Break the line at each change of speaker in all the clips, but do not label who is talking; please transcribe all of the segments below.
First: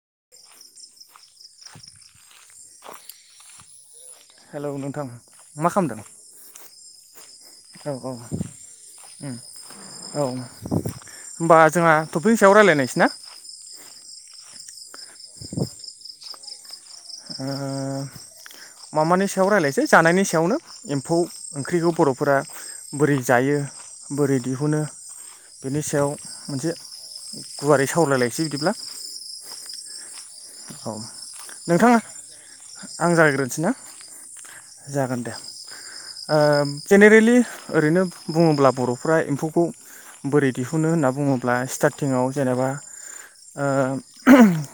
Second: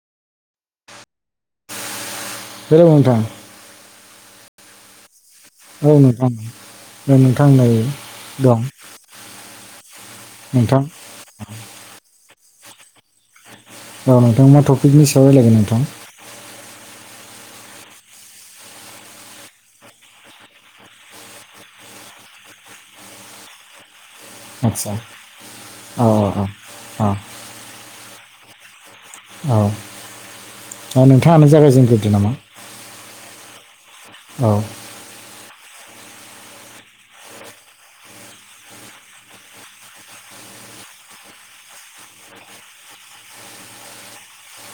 [inaudible]
Hello नोंथां
hello नोंथां मा
औ
खालामदों
नोंथां नोंथां नै
औ औ
दं
औ
नोंथां
होमबा जोंहा टपिकनि सायाव रायलायनायसै ना
औ नोंथां‌ माना टपिकनि सायाव रायज्लायगोन नोंथां
ओ माबानि सायाव रायलायसै जानायनि सायावनो एम्फौ ओंख्रिखौ बरफोरा बोरै जायो? बोरै दिहुनो
आदसा
बेनि
औ
सायाव
औ
मोनसे
औ
गुवारै सावरायलायनोसै -सै बिदिब्ला।
औ।
औ
नोंथाङानो
नोंथाङा
जागायजेनग्रोदो नामा
आं जागायग्रोनोसै ना?
औ
जागोन दे। ओ जेनेरेलि ओरैनो बुङोब्ला बरफ्रा एम्फौखौ बोरै दिहुनो होनना बुङोब्ला स्टारथिंआव जेनेबा ओ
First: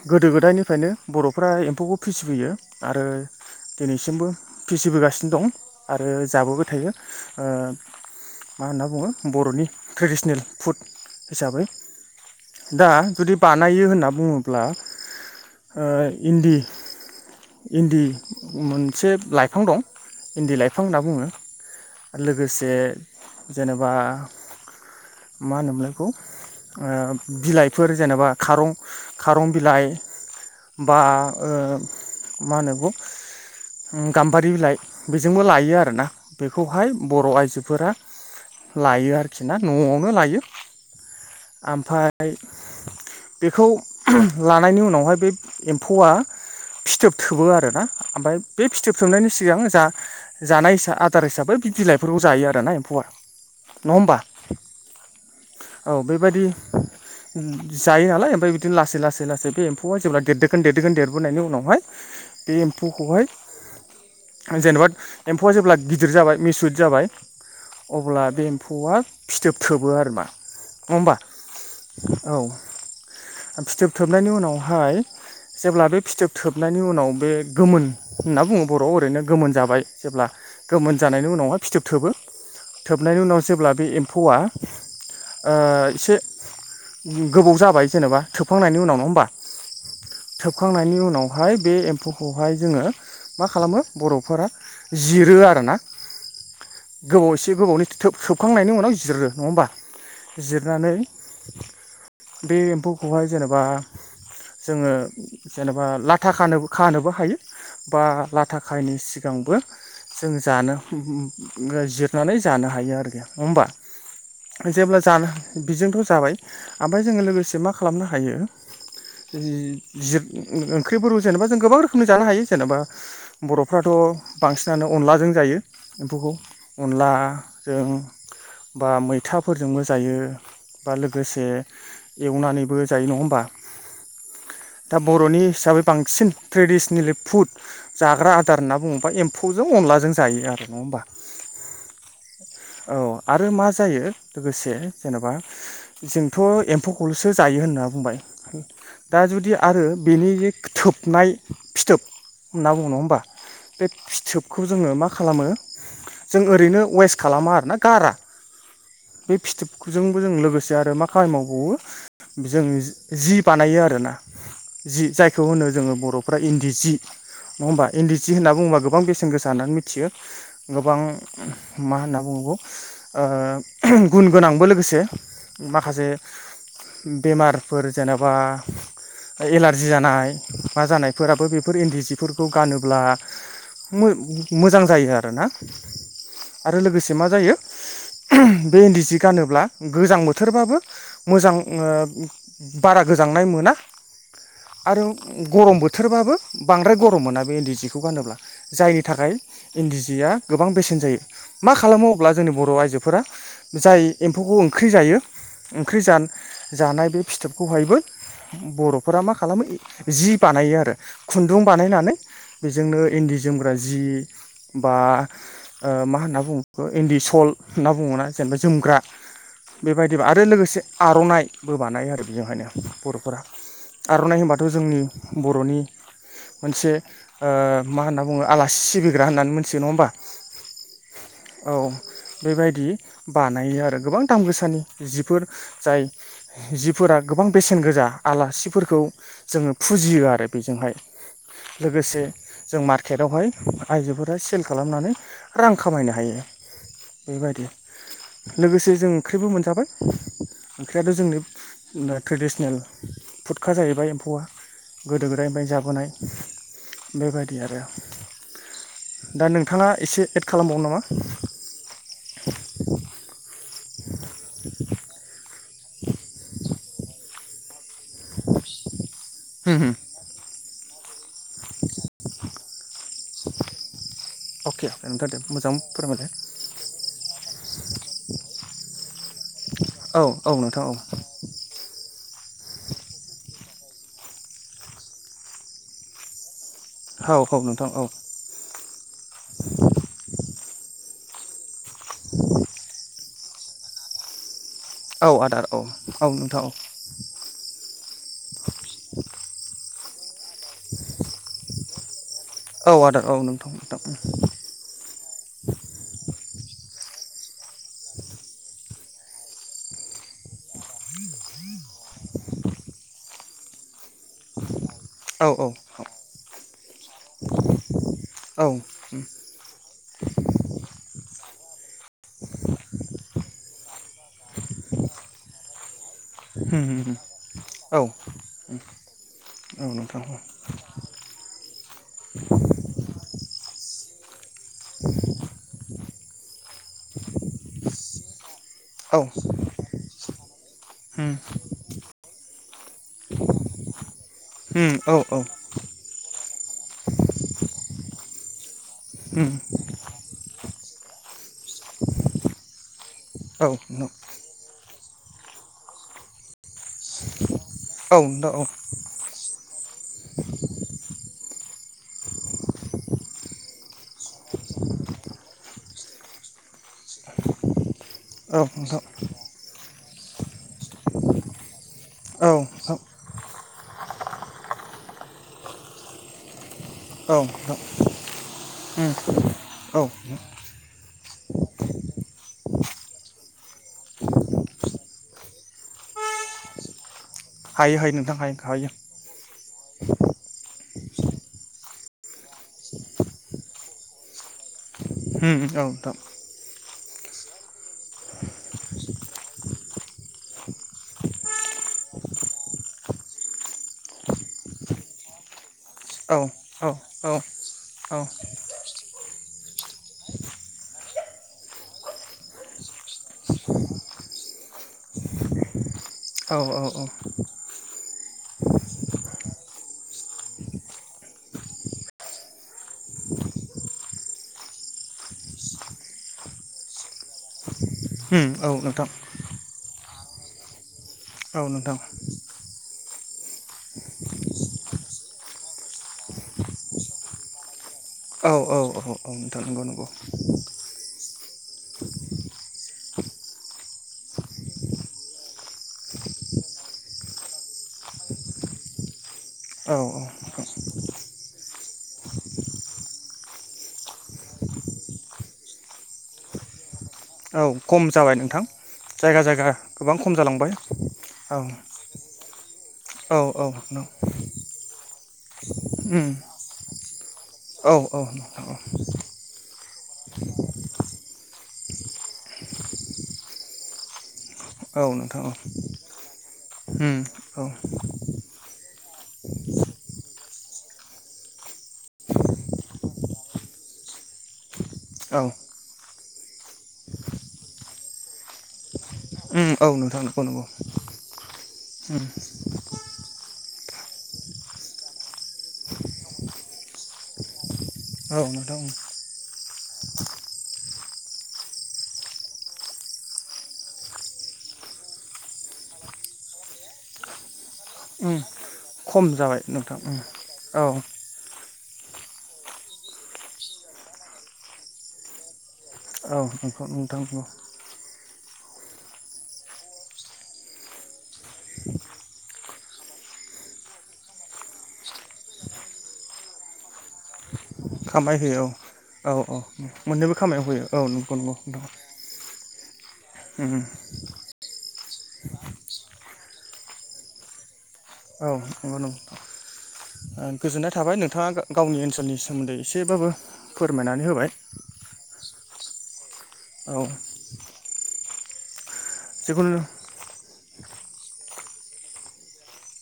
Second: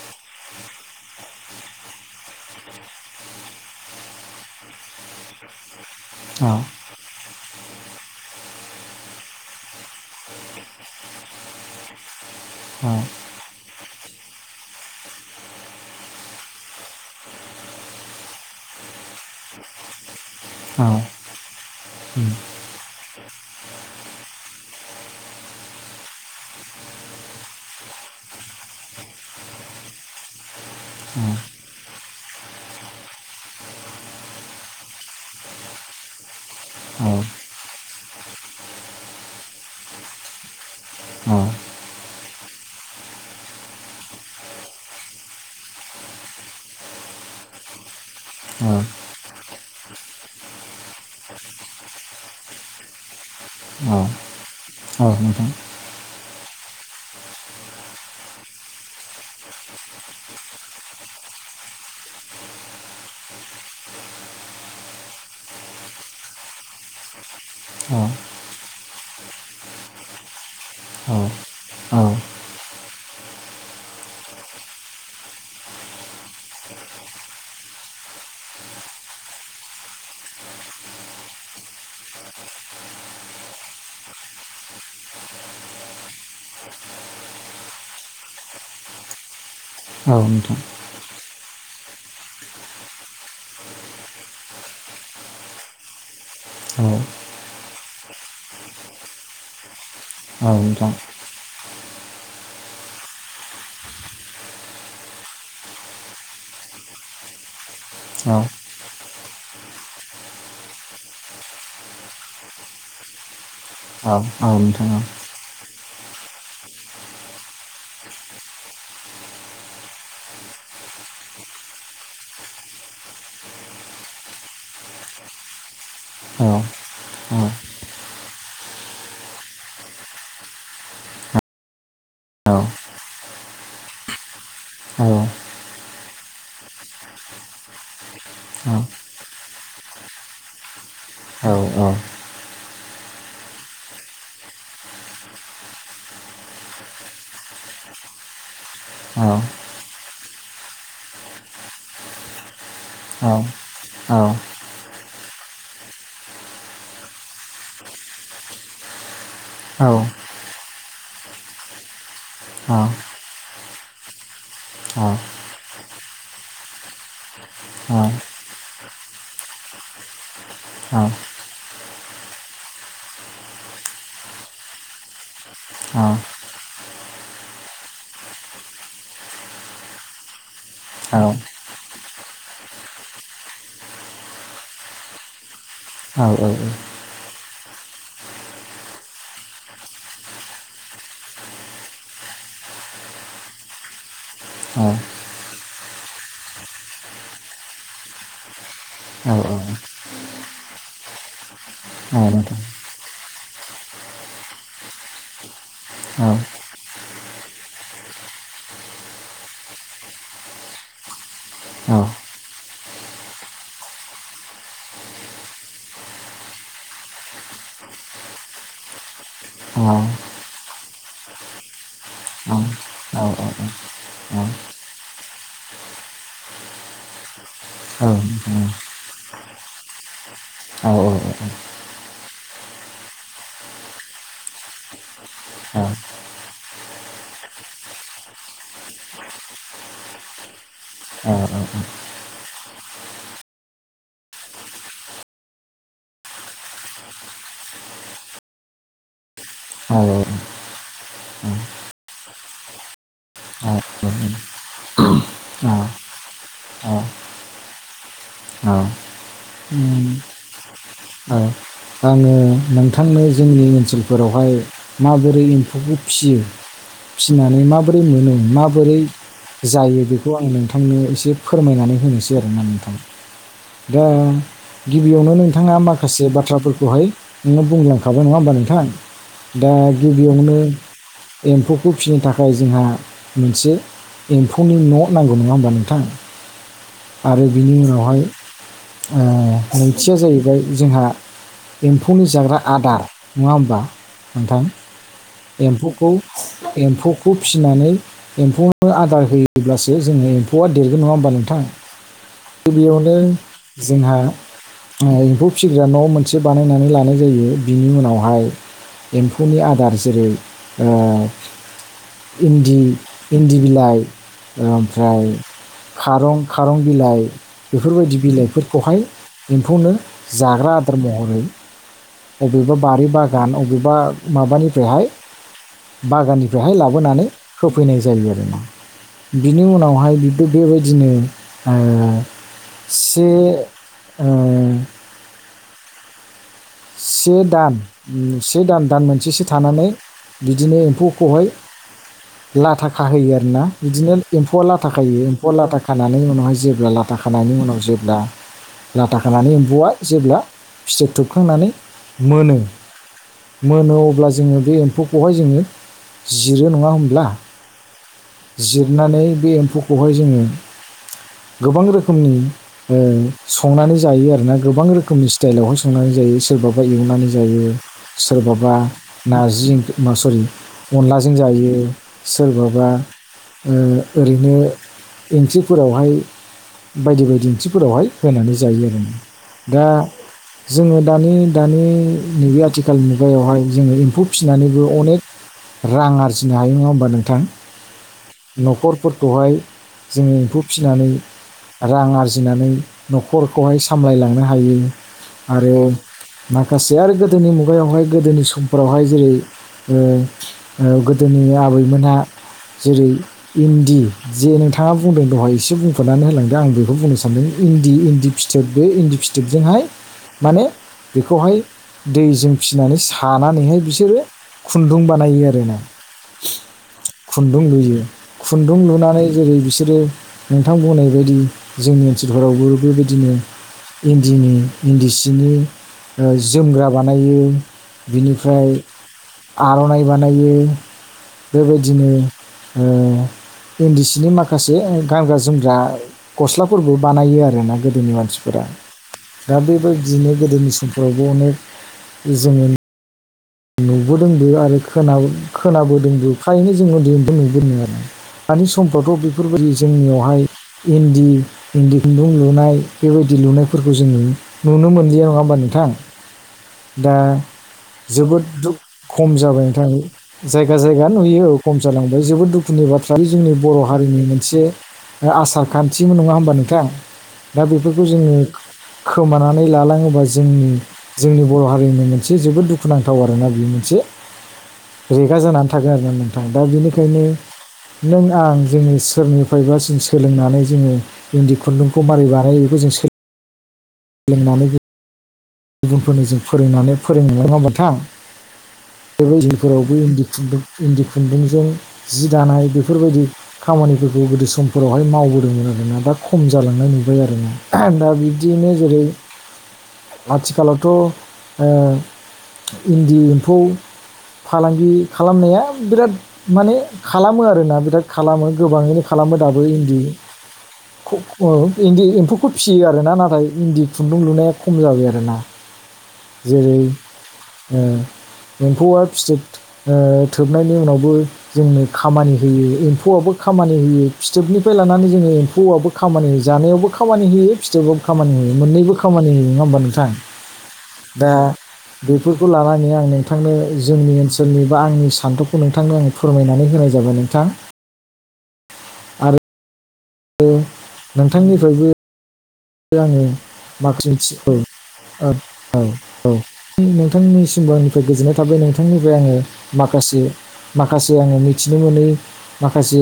गोदो -गोदायनि फ्रायनो बरफ्रा एम्फौखौ फिसिबोयो आरो दिनैसिमबो फिसिबोगासिनो दं आरो
औ
जाबोबाय थायो ओ मा होनना बुङो बरनि ट्रेडिसनेल फुड हिसाबै। दा
औ
जुदि बानायो होनना बुङोब्ला ओ इन्दि इन्दि मोनसे लाइफां दं इन्दि लाइफां
औ
होनना बुङो।
उम,
लोगोसे जेनेबा मा होनो मोनलाय बेखौ? ओ बिलाइफोर जेनेबा खारं खारं बिलाइ बा
औ
ओ मा होनो बेखौ गाम्बारि बिलाइ बेजोंबो लायो आरोना बेखौहाय
औ
बर आइजोफोरा लायो आरोखि ना नआवनो लायो।
औ
ओमफाय बेखौ लानायनि उनावहाय बे एम्फौआ फिथोब थोबो आरोना ओमफाय बे
औ
फिथोब थोबनायनि सिगां जा जानाय आदार हिसाबै बिलाइफोरखौ जायो आरोना एम्फौआ। नङा
औ
होमबा
औ नोंथां
औ बेबायदि जायो नालाय ओमफ्राय बिदिनो लासै-लासै-लासै बे एम्फौआ जेब्ला देरदोखोन- देरदोखोन देरबोनायनि उनावहाय बे एम्फौखौहाय जेनेबा एम्फौआ जेब्ला गिदिर जाबाय मिसुद जाबाय
औ
अब्ला बे एम्फौआ फिथोब थोबो आरोमा। नङा
औ
होमबा? औ फिथोब थोबनायनि उनावहाय जेब्ला बे फिथोब थोबनायनि उनाव बे गोमोन होनना बुङो बर'आव ओरैनो गोमोन जाबाय जेब्ला गोमोन जानायनि उनावह फिथोब थोबो थोबनायनि उनाव जेब्ला बे एम्फौआ ओ एसे गोबाव जाबाय जेनेबा थोबखांनायनि उनाव नङा होमबा?
औ नोंथां
थोबखांनायनि उनाव हाय बे एम्फौखौहाय जोङो मा खालामो बर'फोरा जिरो आरो ना।
औ
गोबाव एसे गोबावनि थो थोब खांनायनि उनाव जिरो नङा होमबा?
औ नोंथां
जिरनानै बे एम्फौखौहाय जेनेबा जोङो जेनेबा लाथा खानो खानोबो हायो बा
औ
लाथा खायिनि सिगांबो जों जानो ङो जिरनानै जानो हायो आरो नड़ा होमबा?
औ औ नोंथां औ
जेब्ला जानो बेजों थ' जाबाय ओमफाय जोङो लोगोसे मा खालामनो हायो जि-जिर ओंख्रिफोरखौ जेनेबा जों गोबां रोखोमनि जानो हायो जेनेबा बर'फ्राथ' बांसिनानो अनलाजों जायो
औ
एम्फौखौ अनलाजों बा मैथाफोरजोंबो जायो। बा लोगोसे एवनानैबो जायो नङा होमबा? दा बर'नि हिसाबै बांसिन ट्रेडिसनेलि फुड जाग्रा आदार होनना
औ
बुङोबा एम्फौजों अनलाजों जायो आरो नङा होमबा?
औ औ।
[inaudible] औ आरो मा जायो लोगोसे जेनेबा जोंथ' एम्फौखौल'सो जायो होनना बुंबाय दा
औ
जुदि आरो बेनि थोबनाय फिथोब होनना बुंङो नंङा
औ
होमबा बे फिथोबखौ जोङो मा खालामो? जों ओरैनो वेस्ट खालामा आरोना गारा बे फिथोबजोंबो
औ
जों लोगोसे आरो मा खामानि मावबावो जों
औ औ
जि बानायो आरोना। जि
औ
जायखौ होनो जोंङो बर'फ्रा इन्दि जि। नङा होमबा
औ नोंथां औ नोंथां औ
इन्दि जि होनना बुंङोबा गोबां बेसेन गोसा होननानै मिथियो गोबां मा होनना बुङो [unintelligible] ओ गुन गोनांबो लोगोसे माखासे बेमारफोर जेनबा एलारजि जानाय मा जानायफोराबो बेफोर इन्दि जिफोरखौ गानोब्ला मो मोजां जायो आरोना आरो लोगोसे मा जायो
[inaudible]
बे इन्दि जि गानोब्ला गोजां बोथोरबाबो मोजां ओ बारा गोजांनाय मो ना आरो गरम बोथोरबाबो बांद्राय गरम मोना बे इन्दि जिखौ गानोब्ला जायनि थाखाय इन्दि जिया गोबां बेसेन जायो मा खालामो अब्ला जोंनि बर' आइजोफोरा जाय एम्फौ खौ ओंख्रि जायो ओंख्रि जा जानाय बे फिथोबखौहायबो बर'फोरा मा खालामो जि बानायो आरो खुन्दुं बानायनानै बेजोंनो इन्दि जोमग्रा जि बा ओ मा होनना बुङो इन्दि सल होनना बुंङोना जेनेबा जोमग्रा बेबायदिबा आरो लोगोसे आर'नायबो बानायो आरो बेजोंहायनो बर'फोरा। आर'नाइ होनबाथ' जोंनि बर'नि मोनसे ओ मा होनना बुङो आलासि सिबिग्रा होननानै मोनथियो नङा होमबा औ बेबायदि बानायो आरो गोबां दाम गोसानि जिफोर जाय जिफोरा गोबां बेसेन गोजा आलासिफोरखौ जोंङो फुजियो आरो बेजोंहाय।
औ औ
लोगोसे जों मार्केटावहाय आयजोफोरा सेल खालामनानै रां खामायनो हायो। बेबायदि
[unintelligible]
लोगोसे जों ओंख्रिबो मोनजाबाय ओंख्रियाथ' जोंनि ट्रेडिसनेल फुदखा जाहैबाय एम्फौआ गोदो गोदायनिफ्राय जाबोनाय बेबायदि आरो दा नोंथांङा एसे एड खालामबावो नामा?
आङो नोंथांनो जोंनि ओनसोलफोरावहाय माबोरै [inaudible] फिसियो फिनानै मा माबोरै मोनो माबोरै
होम होम
जायो बेखौ आं नोंथांनो एसे फोरमायनानै होनोसै आरोना नोंथां दा
अके अके नोंथां
गिबियावनो
दे मोजां
नोंथांङा माखासे
फोरमायलाय
बाथ्राफोरखौ खौहाय नोंङो बुंलांखाबाय नङा होमबा नोंथां दा
औ औ
गिबियावनो
नोंथां औ
एम्फौखौ फिनो थाखाय जोंहा मोनसे एम्फौनि न' नांगौ नंङा होमबा नोंथां?
औ
आरो बिनि
नोंथां औ
उनावहाय ओ नैथिया जाहैबाय जोंहा एम्फौनि जाग्रा आदार नंङा होमबा नोंथां?
औ आदार औ
एम्फौखौ
औ नोंथां औ
एम्फौखौ फिनानै [inaudible] आदार होयोब्लासो जोंङो एम्फौआ देरगोन नंङा होमबा नोंथाङा?
औ
गिबियावनो
आदार औ नोंथां नोंथां
जोंहा एम्फौ फिग्रा न' मोन बानायनानै लानाय जायो बिनि उनावहाय एम्फौनि आदार जेरै ओ इन्दि इन्दि बिलाइ उम [inaudible]
औ औ
खारं-खारं बिलाइ बेफोरबायदि
औ
बिलाइफोरखौहाय
नोंथां
एम्फौनो जाग्रा आदार महरै अबेबा बारि बागान अबेबा माबानिफ्रायहाय बागाननिफ्रायहाय लाबोनानै
औ
होफैनाय जायो आरो ना। बिनि उनावहाय
नोंथां औ नोंथां
बिबो बेबायदिनो ओ से ओ से दान से दान दान
औ
मोनसेसो थानानै बिदिनो एम्फौखौहाय लाथा खाहोयो आरोना बिदिनो एम्फौआ लाथा
नोंथां
खायो
औ नोंथां औ
एम्फौ लाथा खानानै उनावहाय जेब्ला लाथा खानायनि उनाव जेब्ला लाथा खानानै एम्फौआ जेब्ला फिथोब थुबखांनानै मोनो मोनो अब्ला जोङो बे एम्फौखौहाय जोङो जिरो। नङा होमब्ला?
औ नोंथां औ।
जिरनानै बे एम्फौखौहाय जोङो गोबां रोखोमनि ओ संनानै जायो आरोना गोबां रोखोमनि स्टाइलावहाय संनानै जायो। सोरबाबा एवनानै जायो सोरबाबा नारजि ओं मा सरि अनलाजों जायो सोरबाबा ओ ओरैनो इंख्रिफोरावहाय बायदि बायदि ओंख्रिफोरावहाय होनानै जायो आरो दा जोङो दानि दानि नैबे आथिखाल मुगायावहाय जोङो एम्फौ फिसिनानैबो अनेक रां आरजिनो हायो नङा होनोमबा नों -थां
हायो हायो नोंथां हायो हायो
न'खरफोरखौहाय जोङो एम्फौ फिनानै रां आरजिनानै न'खरखौहाय सामलायलांनो हायो।
होम
आरो
औथ'
माखासे आरो गोदोनि मुगायावहाय गोदोनि समफोरावहाय जेरै ओ ओ गोदोनि आबैमोनहा जेरै इन्दि जे नोंथाङा बुंदों दहाय एसे बुं खुनानै
औ
होलांदों। आं
औ
बेखौ बुंनो
औ
सानदों इन्दि इन्दि फिथोब बे इन्दि फिथोबजोंहाय माने बेखौहाय दैजों फिसिनानै सानानैहाय बिसोरो खुन्दुं बानायो आरो ना।
औ
खुन्दुं लुयो खुन्दुं लुनानै जेरै बिसोरो नोंथां बुंनाय बायदि जोंनि ओनसोलफोरावबो बेबायदिनो इन्दिनि इन्दि सिनि ओ जोमग्रा बानायो बिनिफ्राय
औ नोंथां
आर'नाइ बानायो।
औ नोंथां।
बेबायदिनो ओ इन्दि सिनि माखासे गानग्रा-जोमग्रा गस्लाफोरबो बानायो आरो ना गोदोनि
औ
मानसिफोरा।
औ औ
दा
नोंथां नंगौ नंगौ
बेबायदिनो गोदोनि फोरावबो अनेक जोङो नुबोदोंबो आरो खोना खोनाबोदोंबो ओंखायनो जों उन्दैनिफ्राय नुदों आरो। दानि समफ्रावथ' बेफोरबायदि
औ
जोंनियावहाय इन्दि इन्दि खुन्दुं लुनाय बेबायदि लुनायफोरखौ जों नुनो मोनलिया नङा होमबा नोंथां?
[inaudible]
दा
औ खम जाबाय
जोबोद
नोंथां
दुख खम
जायगा
जाबाय
जायगा
नोंथां
गोबां खम जालांबाय
जायगा जायगा नुयो औ खम जालांबाय जोबोद दुखुनि बाथ्रा। बे
औ
जोंनि
औ
बर' हारिनि मोनसे आसार खान्थिमोन
उम
नङा होमबा नोंथां? दा
औ
बेफोरखौ
औ
जोङो
नोंथां
खोमानानै लालाङो होनोबा जों जोंनि बर' हारिनि मोनसे जोबोद दुखुनांथाव आरोना बे मोनसे।
औ औ
रेगा
नोंथां औ
जानानै थागोन आरो ना नोंथां। दा
उम
बेनिखायनो
औ
नों आं जोंनि सोरनिफ्रायबा जों सोलोंनानै जोङो इन्दि खुन्दुंखौ मारै बानायो बेखौ जों सोलों नानै हो
औ
गुबुनफोरनो जों फोरोंनानै फोरोंनो नंङा ओमबा नोंथां? बे
उम औ
बायदिफोरावबो
नोंथां
इन्दि
नंगौ
खुन्दुं
नंगौ
इन्दि खुन्दुंजों
उम
जि दानाय बेफोरबायदि खामानिफोरखौ गोदो समफोरावहाय मावबोदोंमोन आरोना दा खम जालांनाय नुबाय आरोना। दा
औ
बिब्दियैनो
नोंथां
जेरै- आथिखालावथ' ओ इन्दि एम्फौ फालांगि खालामनाया बिराद माने खालामो आरोना। दा
उम
खालामो गोबाङैनो
खम
खालामो दाबो
जाबाय नोंथां
इन्दि
उम औ
खुन्दुं ओ इन्दि एम्फौखौ फिसियो आरो ना नाथाय इन्दि खुन्दुं लुनाया खम जाबाय आरो ना।
औ नोंगौ नोंथां नोंगौ।
एम्फौआ फिथोब ओ थोबनायनि उनावबो जोंनो खामानि होयो एम्फौआबो खामानि होयो फिथोबनिफ्राय लानानै जोङो एम्फौआबो खामानि होयो जानायावबो खामानि होयो। फिथोबाव खामानि होयो मोननैबो
औ
खामानि होयो
औ
नङा होमबा नोंथां।
मोननैबो खामायाव होयो औ
दा
नंगौ नंगौ नोंथां
बेफोरखौ लानानै आं नोंथांनो
उम
जोंनि ओनसोलनि बा आंनि सान्थौखौ नोंथांनो आं फोरमायनानै होनाय जाबाय नोंथां।
औ नंगौ नंगौ
आरो
गोजोननाय थाबाय नोंथाङा
नोंथांनिफ्रायबो
गावनि ओनसोलनि सोमोन्दै
आङो
एसेबाबो फोरमायनानै
माखासे
होबाय
ओ औ औ
औ
नोंथांनिसिमबो आंनिफ्राय गोजोननाय थाबाय नोंथां। नोंथांनिफ्राय आङो
जिखुनु
माखासे माखासे आङो मिथिनो मोनै माखासे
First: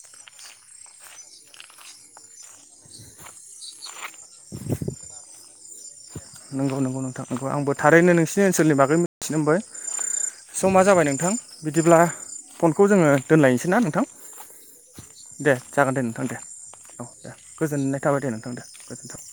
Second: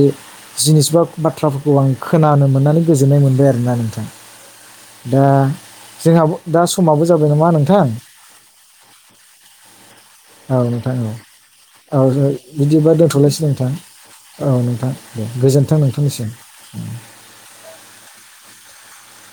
जिनिस बा बाथ्राफोरखौ आं खोनानो मोन नानै गोजोननाय मोनबाय आरोना नोंथां। दा जोंहा दा
नंगौ नंगौ
समाबो
नोंथां
जाबाय
नंगौ
नामा
आंबो
नोंथां
थारैनो नोंसिनि ओनसोलनि बागै मिथिनो मोनबाय।
औ
समा जाबाय
औ
नोंथां बिदिब्ला
औ
फनखौ
बिदिबा
जोङो
दोनथ'लायसै
दोनलायनोसै ना नोंथां?
औ नोंथां
दे
गोजोन्थों
जागोन दे नोंथां
नोंथांनिसिम
दे औ दे गोजोननाय थाबाय दे नों थां गोजोन्थों।